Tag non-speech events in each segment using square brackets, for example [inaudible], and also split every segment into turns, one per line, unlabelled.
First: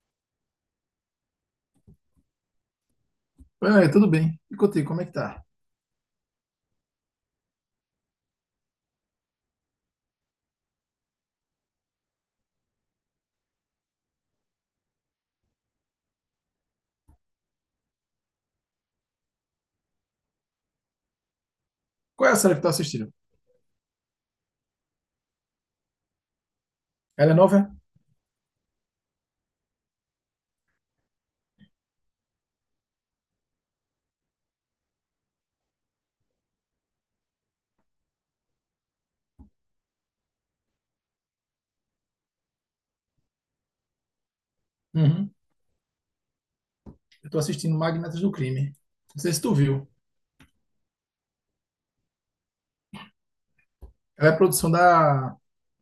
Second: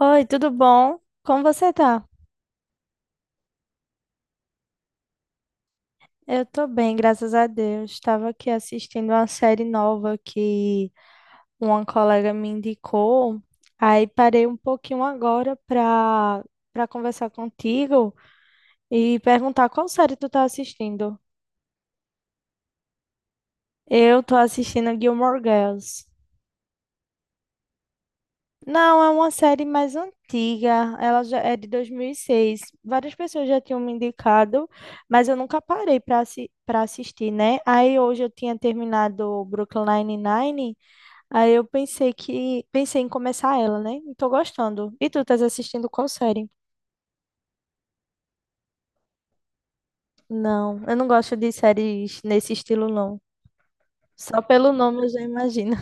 Oi, tudo bom? Como você tá?
É, tudo bem. E contigo, como é que tá?
Eu tô bem, graças a Deus. Estava aqui assistindo uma série nova que uma colega me indicou. Aí parei um pouquinho agora pra conversar contigo e perguntar qual série tu tá assistindo.
Qual é a série que tu tá assistindo?
Eu tô assistindo Gilmore Girls.
Ela é nova? É?
Não, é uma série mais antiga, ela já é de 2006. Várias pessoas já tinham me indicado, mas eu nunca parei para assistir, né? Aí hoje eu tinha terminado o Brooklyn Nine-Nine, aí eu pensei que pensei em começar ela, né? E tô gostando. E tu
Uhum.
estás assistindo qual série?
Eu tô assistindo Magnatas do Crime. Não sei se tu viu.
Não, eu não gosto de séries nesse estilo, não.
Ela é
Só
produção
pelo nome eu já
da,
imagino.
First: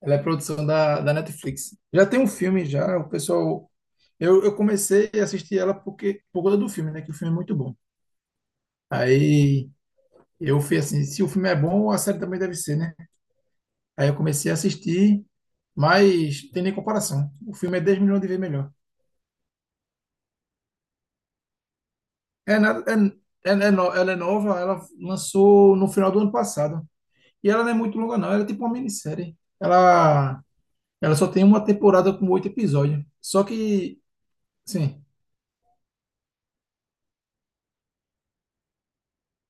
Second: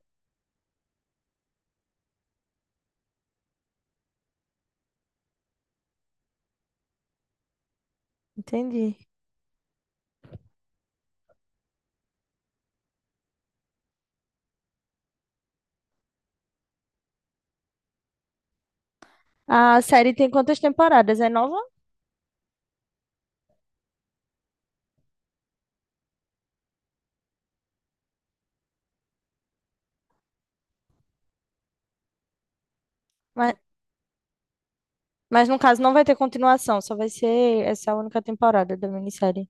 ela é produção da, da Netflix. Já tem um filme já, o pessoal. Eu comecei a assistir ela por conta do filme, né? Que o filme é muito bom.
[laughs] Entendi.
Aí eu fui assim, se o filme é bom, a série também deve ser, né? Aí eu comecei a assistir, mas tem nem comparação. O filme é 10 milhões de vezes melhor.
A série tem quantas temporadas? É nova?
É nada, ela é nova, ela lançou no final do ano passado. E ela não é muito longa, não. Ela é tipo uma minissérie. Ela só tem uma temporada com oito episódios. Só que, sim,
Mas no caso não vai ter continuação, só vai ser essa única temporada da minissérie.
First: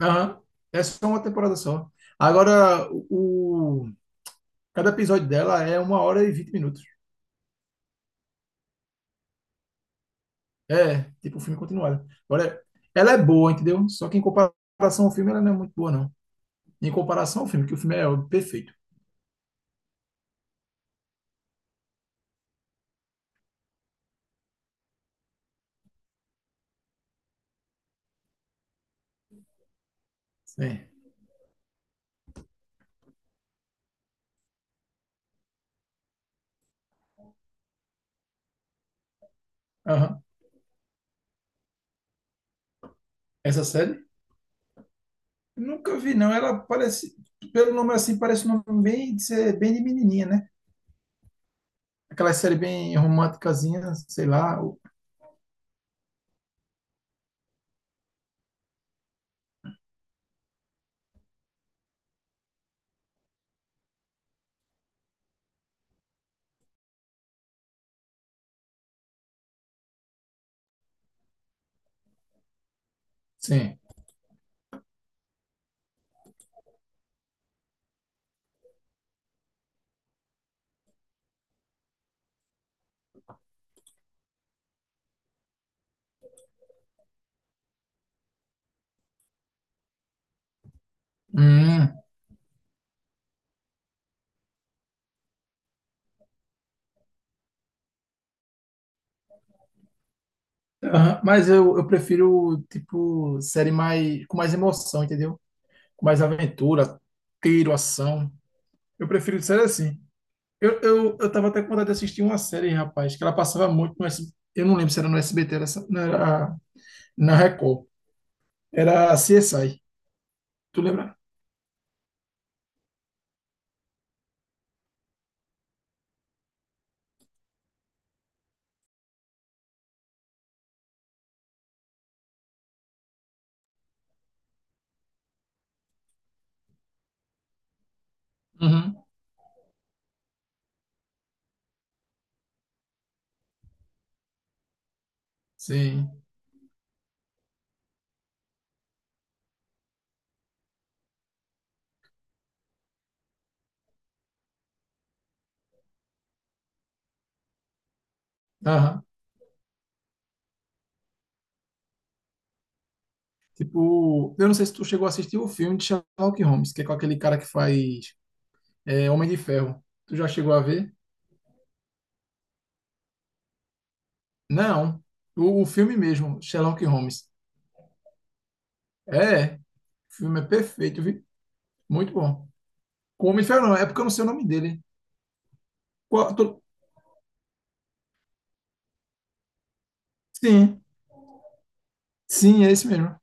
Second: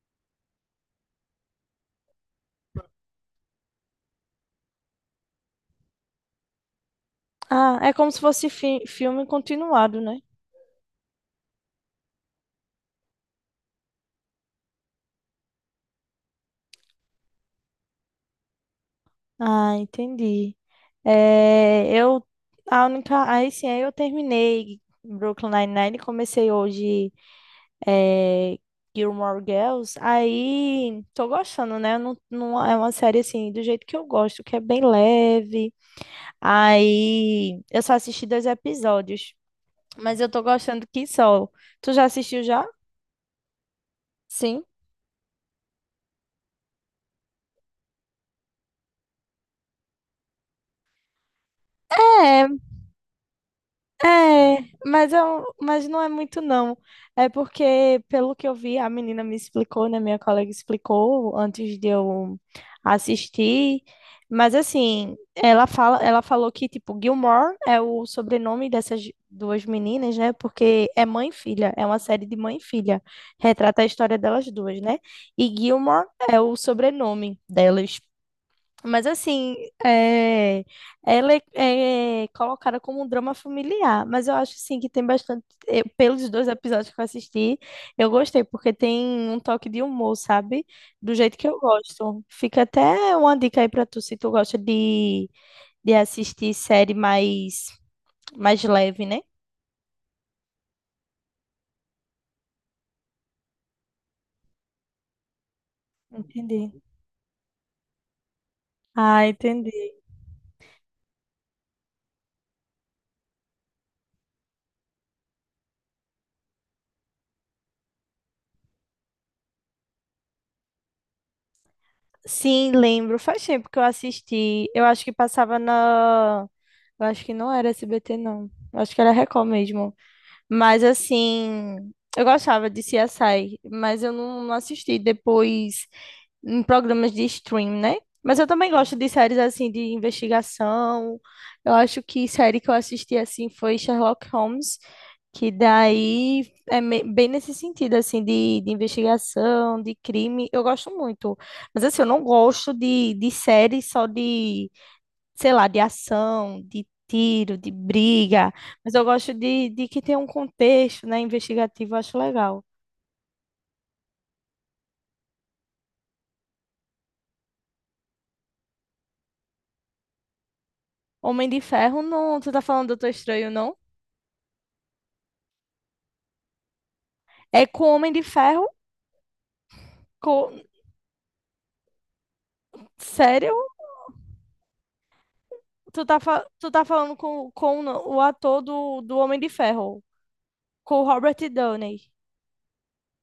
aham, é só uma temporada só. Agora, cada episódio dela é uma hora e 20 minutos.
Ah, é como se fosse filme continuado, né?
É, tipo um filme continuado. Agora, ela é boa, entendeu? Só que em comparação ao filme, ela não é muito boa, não. Em comparação ao filme, que o filme é perfeito.
Ah, entendi. É, eu a única, aí sim, aí eu terminei Brooklyn Nine-Nine, e comecei hoje é, Gilmore Girls.
Sim.
Aí tô gostando, né? Não, não é uma série assim do jeito que eu gosto, que é bem leve. Aí eu só assisti 2 episódios, mas
Aham.
eu tô gostando que só. Tu já assistiu já?
Essa série?
Sim.
Nunca vi, não. Ela parece, pelo nome assim, parece um nome bem de, bem de menininha, né? Aquela série
É,
bem românticazinha, sei lá.
mas não é muito, não. É porque, pelo que eu vi, a menina me explicou, né? Minha colega explicou antes de eu assistir. Mas assim, ela falou que, tipo, Gilmore é o sobrenome dessas duas meninas, né? Porque é mãe e filha, é uma série de mãe e filha.
Sim.
Retrata a história delas duas, né? E Gilmore é o sobrenome delas. Mas assim, é, é colocada como um drama familiar, mas eu acho sim que tem bastante, pelos 2 episódios que eu assisti, eu gostei, porque tem um toque de humor, sabe? Do jeito que eu
Hum.
gosto. Fica até uma dica aí pra tu, se tu gosta de assistir série mais leve, né?
Aham, mas eu prefiro, tipo, série mais, com mais emoção, entendeu? Com mais
Entendi.
aventura, tiro, ação. Eu
Ah,
prefiro série
entendi.
assim. Eu tava até com vontade de assistir uma série, rapaz, que ela passava muito no SBT. Eu não lembro se era no SBT, não era na Record. Era CSI. Tu lembra?
Sim, lembro. Faz tempo que eu assisti. Eu acho que passava na. Eu acho que não era SBT, não. Eu acho que era Record mesmo. Mas assim, eu gostava de CSI, mas eu não, não assisti depois em programas de stream, né? Mas eu também gosto
Uhum.
de séries assim de investigação. Eu acho que série que eu assisti assim foi Sherlock Holmes, que
Sim.
daí é bem nesse sentido assim de investigação, de crime. Eu gosto muito. Mas assim, eu não gosto de séries só de sei lá, de ação, de tiro, de briga, mas eu
Aham.
gosto de que tenha um contexto, né, investigativo, eu acho legal.
Tipo, eu não sei se tu chegou a assistir o filme de Sherlock Holmes, que é com aquele cara que faz Homem de Ferro. Tu já chegou a ver?
Homem de Ferro, não, tu tá falando do Doutor Estranho, não?
Não. O filme mesmo, Sherlock Holmes.
É com Homem de Ferro,
É, o filme é
com...
perfeito, viu? Muito bom. Com o Homem de
sério?
Ferro não, é porque eu não sei o nome dele.
Tu tá,
Qual- tu-
tu tá falando com o ator do Homem de Ferro,
Sim,
com o Robert Downey.
sim, é esse mesmo.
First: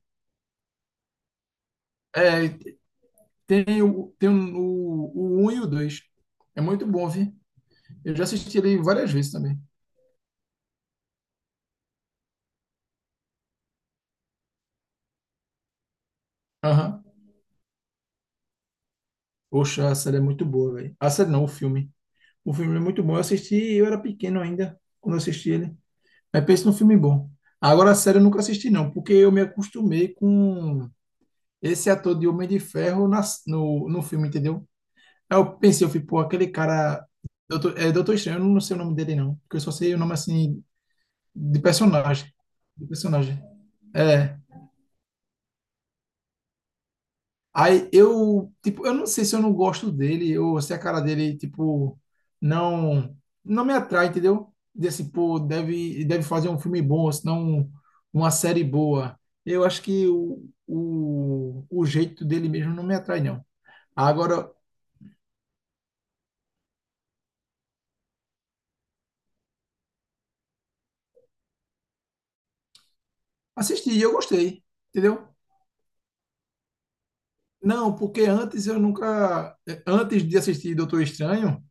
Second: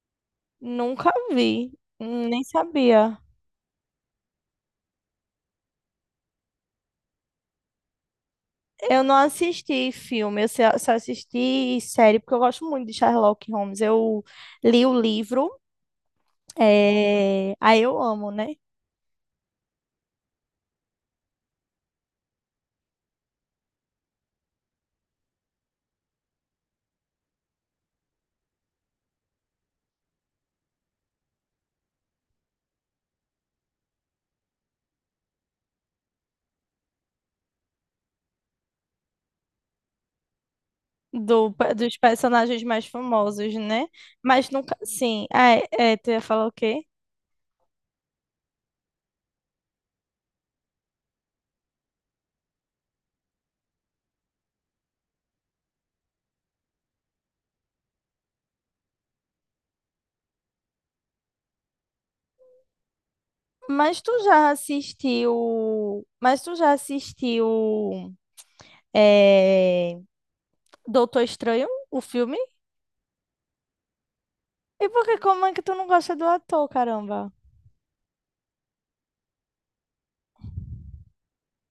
Nunca vi, nem
É,
sabia.
tem um, o um e o 2. É muito bom, viu? Eu já assisti ele
Eu
várias
não
vezes também.
assisti filme, eu só assisti série, porque eu gosto muito de Sherlock Holmes. Eu li o livro.
Aham.
É... Aí eu amo, né?
Poxa, a série é muito boa, velho. A série não, o filme. O filme é muito bom. Eu assisti, eu era pequeno ainda, quando eu assisti ele. Mas pensa num filme bom. Agora, sério, eu nunca assisti, não, porque eu me acostumei com esse ator de Homem de Ferro na, no, no filme, entendeu? Aí eu pensei, eu fui, pô, aquele cara. Doutor, é Doutor Estranho, eu não sei o nome dele, não. Porque eu só sei o nome, assim,
Do,
de
Dos
personagem.
personagens
De
mais
personagem.
famosos, né?
É.
Mas nunca, sim. Ah, é, é, tu ia falar o quê?
Aí eu, tipo, eu não sei se eu não gosto dele ou se a cara dele, tipo, não não me atrai, entendeu? Desse, pô, deve fazer um filme bom, ou senão uma série boa. Eu acho que o jeito dele mesmo não me atrai, não.
Mas tu
Agora,
já assistiu. Mas tu já assistiu. É... Doutor Estranho, o filme?
assisti e eu gostei,
E por que,
entendeu?
como é que tu não gosta do ator, caramba?
Não, porque antes eu nunca, antes de assistir Doutor Estranho,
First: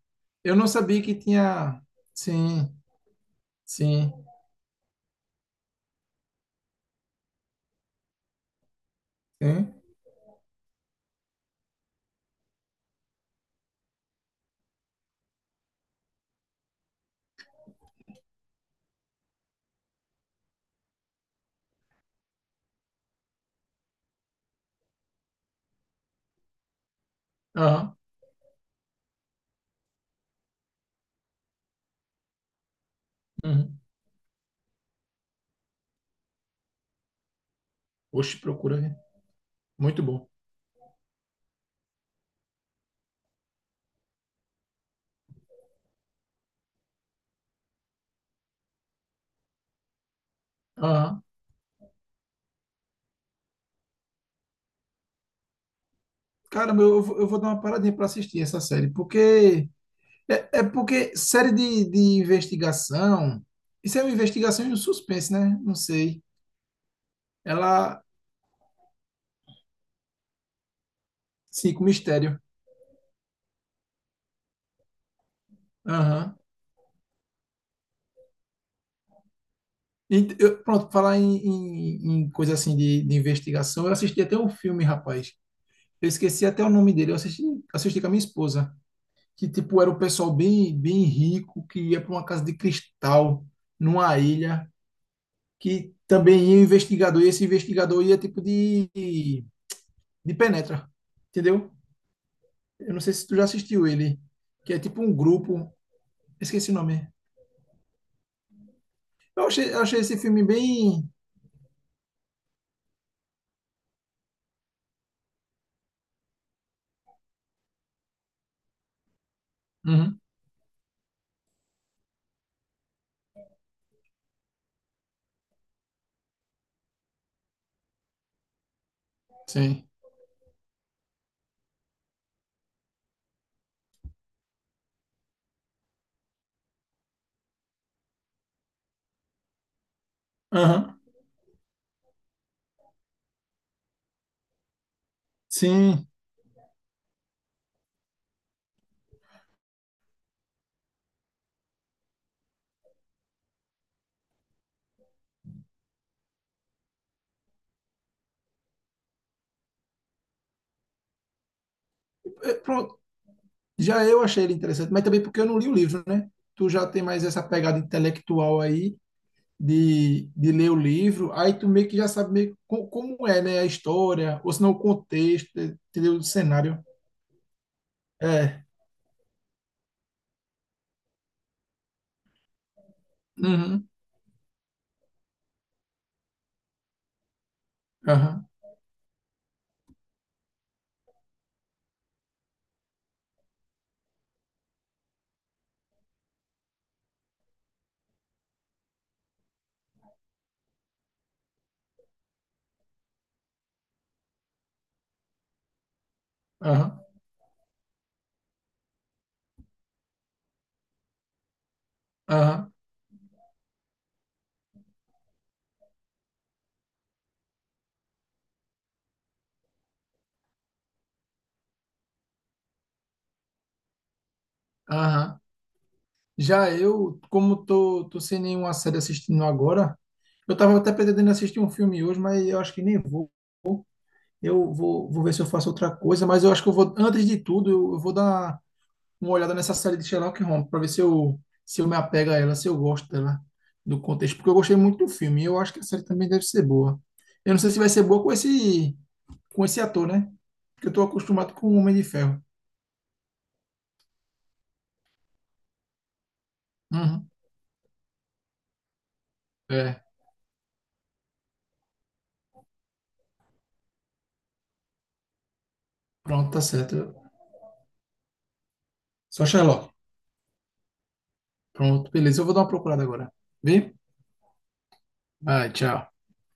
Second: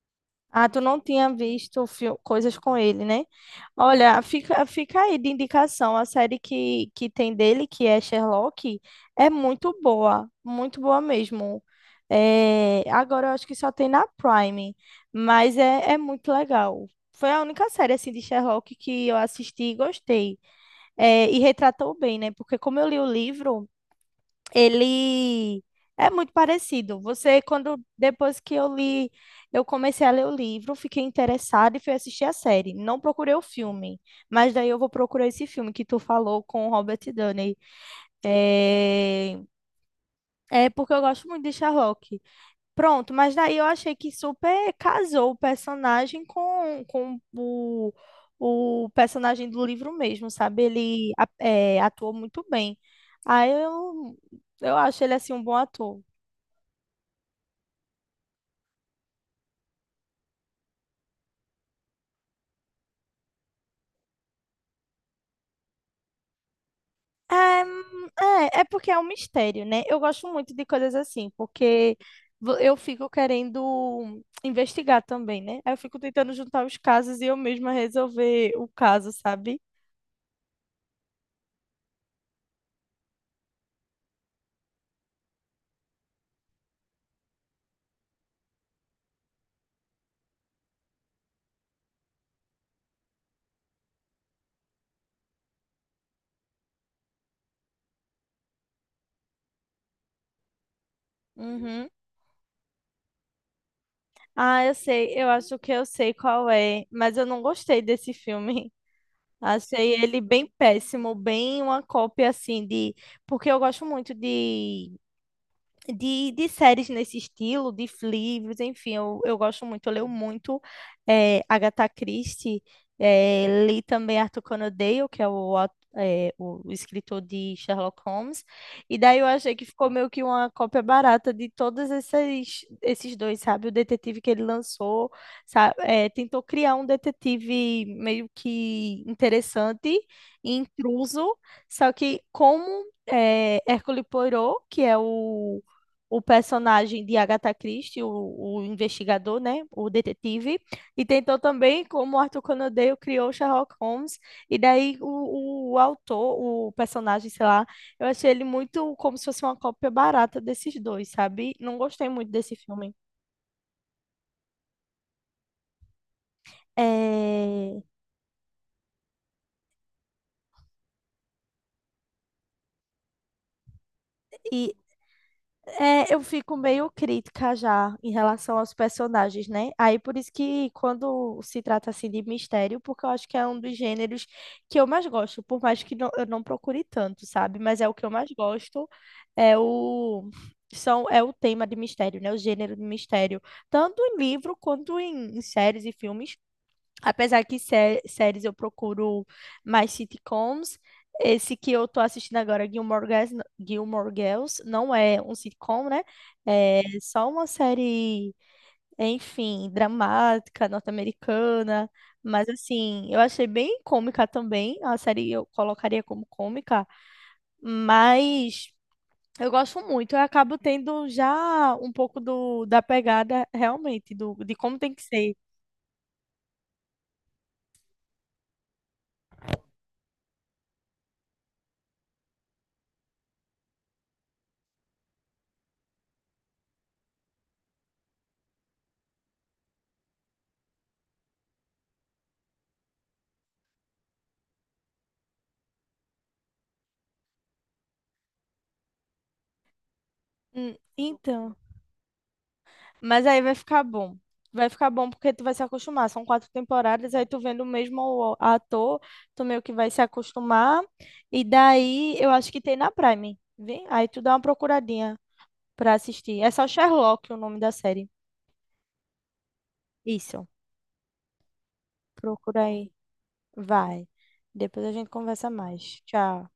eu não
Ah, tu não
sabia que
tinha
tinha.
visto coisas
Sim,
com ele, né?
sim,
Olha, fica aí de indicação. A série que tem dele, que é Sherlock, é
sim.
muito boa mesmo. É, agora eu acho que só tem na Prime, mas é muito legal. Foi a única série assim de Sherlock que eu assisti e gostei. É, e retratou bem, né? Porque como eu li o livro. Ele é muito parecido. Você, quando
Aham.
depois que eu li, eu comecei a ler o livro, fiquei interessada e fui assistir a série. Não procurei o
Uhum.
filme, mas daí eu vou procurar esse filme que tu falou com o Robert Downey.
Oxe, procura, viu?
É,
Muito bom.
é porque eu gosto muito de Sherlock. Pronto, mas daí eu achei que super casou o personagem com o personagem do livro mesmo, sabe?
Ah,
Atuou muito bem. Aí eu, eu acho ele assim um bom ator.
caramba, eu, eu vou dar uma paradinha para assistir essa série, porque série de investigação, isso é uma investigação e um suspense, né? Não sei.
É,
Ela,
é porque é um mistério, né? Eu gosto muito de coisas assim,
sim, com
porque
mistério.
eu fico querendo investigar também, né? Aí eu fico tentando
Aham.
juntar os casos e eu mesma resolver o caso, sabe?
Pronto, falar em, em coisa assim de, investigação, eu assisti até um filme, rapaz. Eu esqueci até o nome dele, eu assisti com a minha esposa, que tipo era um pessoal bem, bem rico que ia para uma casa de cristal numa ilha, que também ia o investigador, e esse investigador ia tipo de, penetra, entendeu?
Uhum.
Eu não sei se tu já assistiu ele,
Ah, eu
que é tipo
sei,
um
eu acho que
grupo,
eu sei qual
esqueci o
é,
nome.
mas eu não gostei desse filme. [laughs]
Eu achei, eu
Achei
achei esse
ele
filme
bem
bem.
péssimo, bem uma cópia assim de. Porque eu gosto muito de de séries nesse estilo, de livros, enfim, eu gosto muito, eu leio
Uhum,
muito eh, Agatha Christie, eh, li também Arthur Conan Doyle, que é o, au- eh, o escritor de Sherlock Holmes, e daí eu achei que
sim.
ficou meio que uma cópia barata de todos esses, esses dois, sabe? O detetive que ele lançou, tentou criar um detetive meio que interessante,
Aham,
intruso, só que como... eh, Hercule Poirot, que é
sim.
o personagem de Agatha Christie, o investigador, né, o detetive, e tentou também como Arthur Conan Doyle criou Sherlock Holmes, e daí o autor, o personagem, sei lá, eu achei ele muito como se fosse uma cópia barata desses dois, sabe? Não gostei muito
É,
desse filme.
pronto, já eu achei ele interessante, mas também porque eu não li o livro, né? Tu já tem mais essa pegada
É,
intelectual aí de, ler o livro, aí tu meio que já sabe meio como é, né? A história, ou se não
E
o contexto,
É,
entendeu?
eu
O
fico
cenário.
meio crítica já em relação
É.
aos personagens, né? Aí por isso que quando se trata assim de mistério, porque eu acho que é um dos
Uhum.
gêneros que eu mais gosto, por mais que eu não procure tanto, sabe? Mas é o que eu mais
Aham.
gosto, é o são é o tema de mistério, né? O gênero de mistério, tanto em livro quanto em, em séries e filmes. Apesar que séries eu procuro mais sitcoms, esse que eu tô assistindo agora, Gilmore Girls, não é um sitcom, né? É
Aham,
só uma série, enfim, dramática, norte-americana, mas
aham,
assim, eu achei bem cômica também, a série eu colocaria como cômica, mas eu gosto muito, eu acabo tendo já um pouco da pegada realmente, do, de como tem que ser.
aham. Já eu, como tô, sem nenhuma série assistindo agora, eu tava até pretendendo assistir um filme hoje, mas eu acho que nem vou. Eu vou ver se eu faço outra coisa, mas eu acho que eu vou, antes de tudo, eu vou dar uma olhada nessa série de Sherlock Holmes, para ver se eu me apego a ela, se eu gosto dela, do contexto, porque eu gostei muito do filme, e eu acho que a série também deve ser boa. Eu não sei se vai ser boa com esse ator, né? Porque eu tô acostumado
Então.
com o Homem de Ferro.
Mas aí vai ficar bom. Vai ficar bom porque tu vai se acostumar. São 4 temporadas, aí
Uhum.
tu vendo o mesmo ator, tu meio que vai se
É,
acostumar. E daí eu acho que tem na Prime, vê? Aí tu dá uma procuradinha pra assistir. É
pronto, tá
só
certo.
Sherlock o nome da série.
Só Sherlock.
Isso.
Pronto, beleza. Eu vou dar
Procura
uma
aí.
procurada agora. Vê?
Vai. Depois a gente conversa
Vai,
mais.
tchau.
Tchau.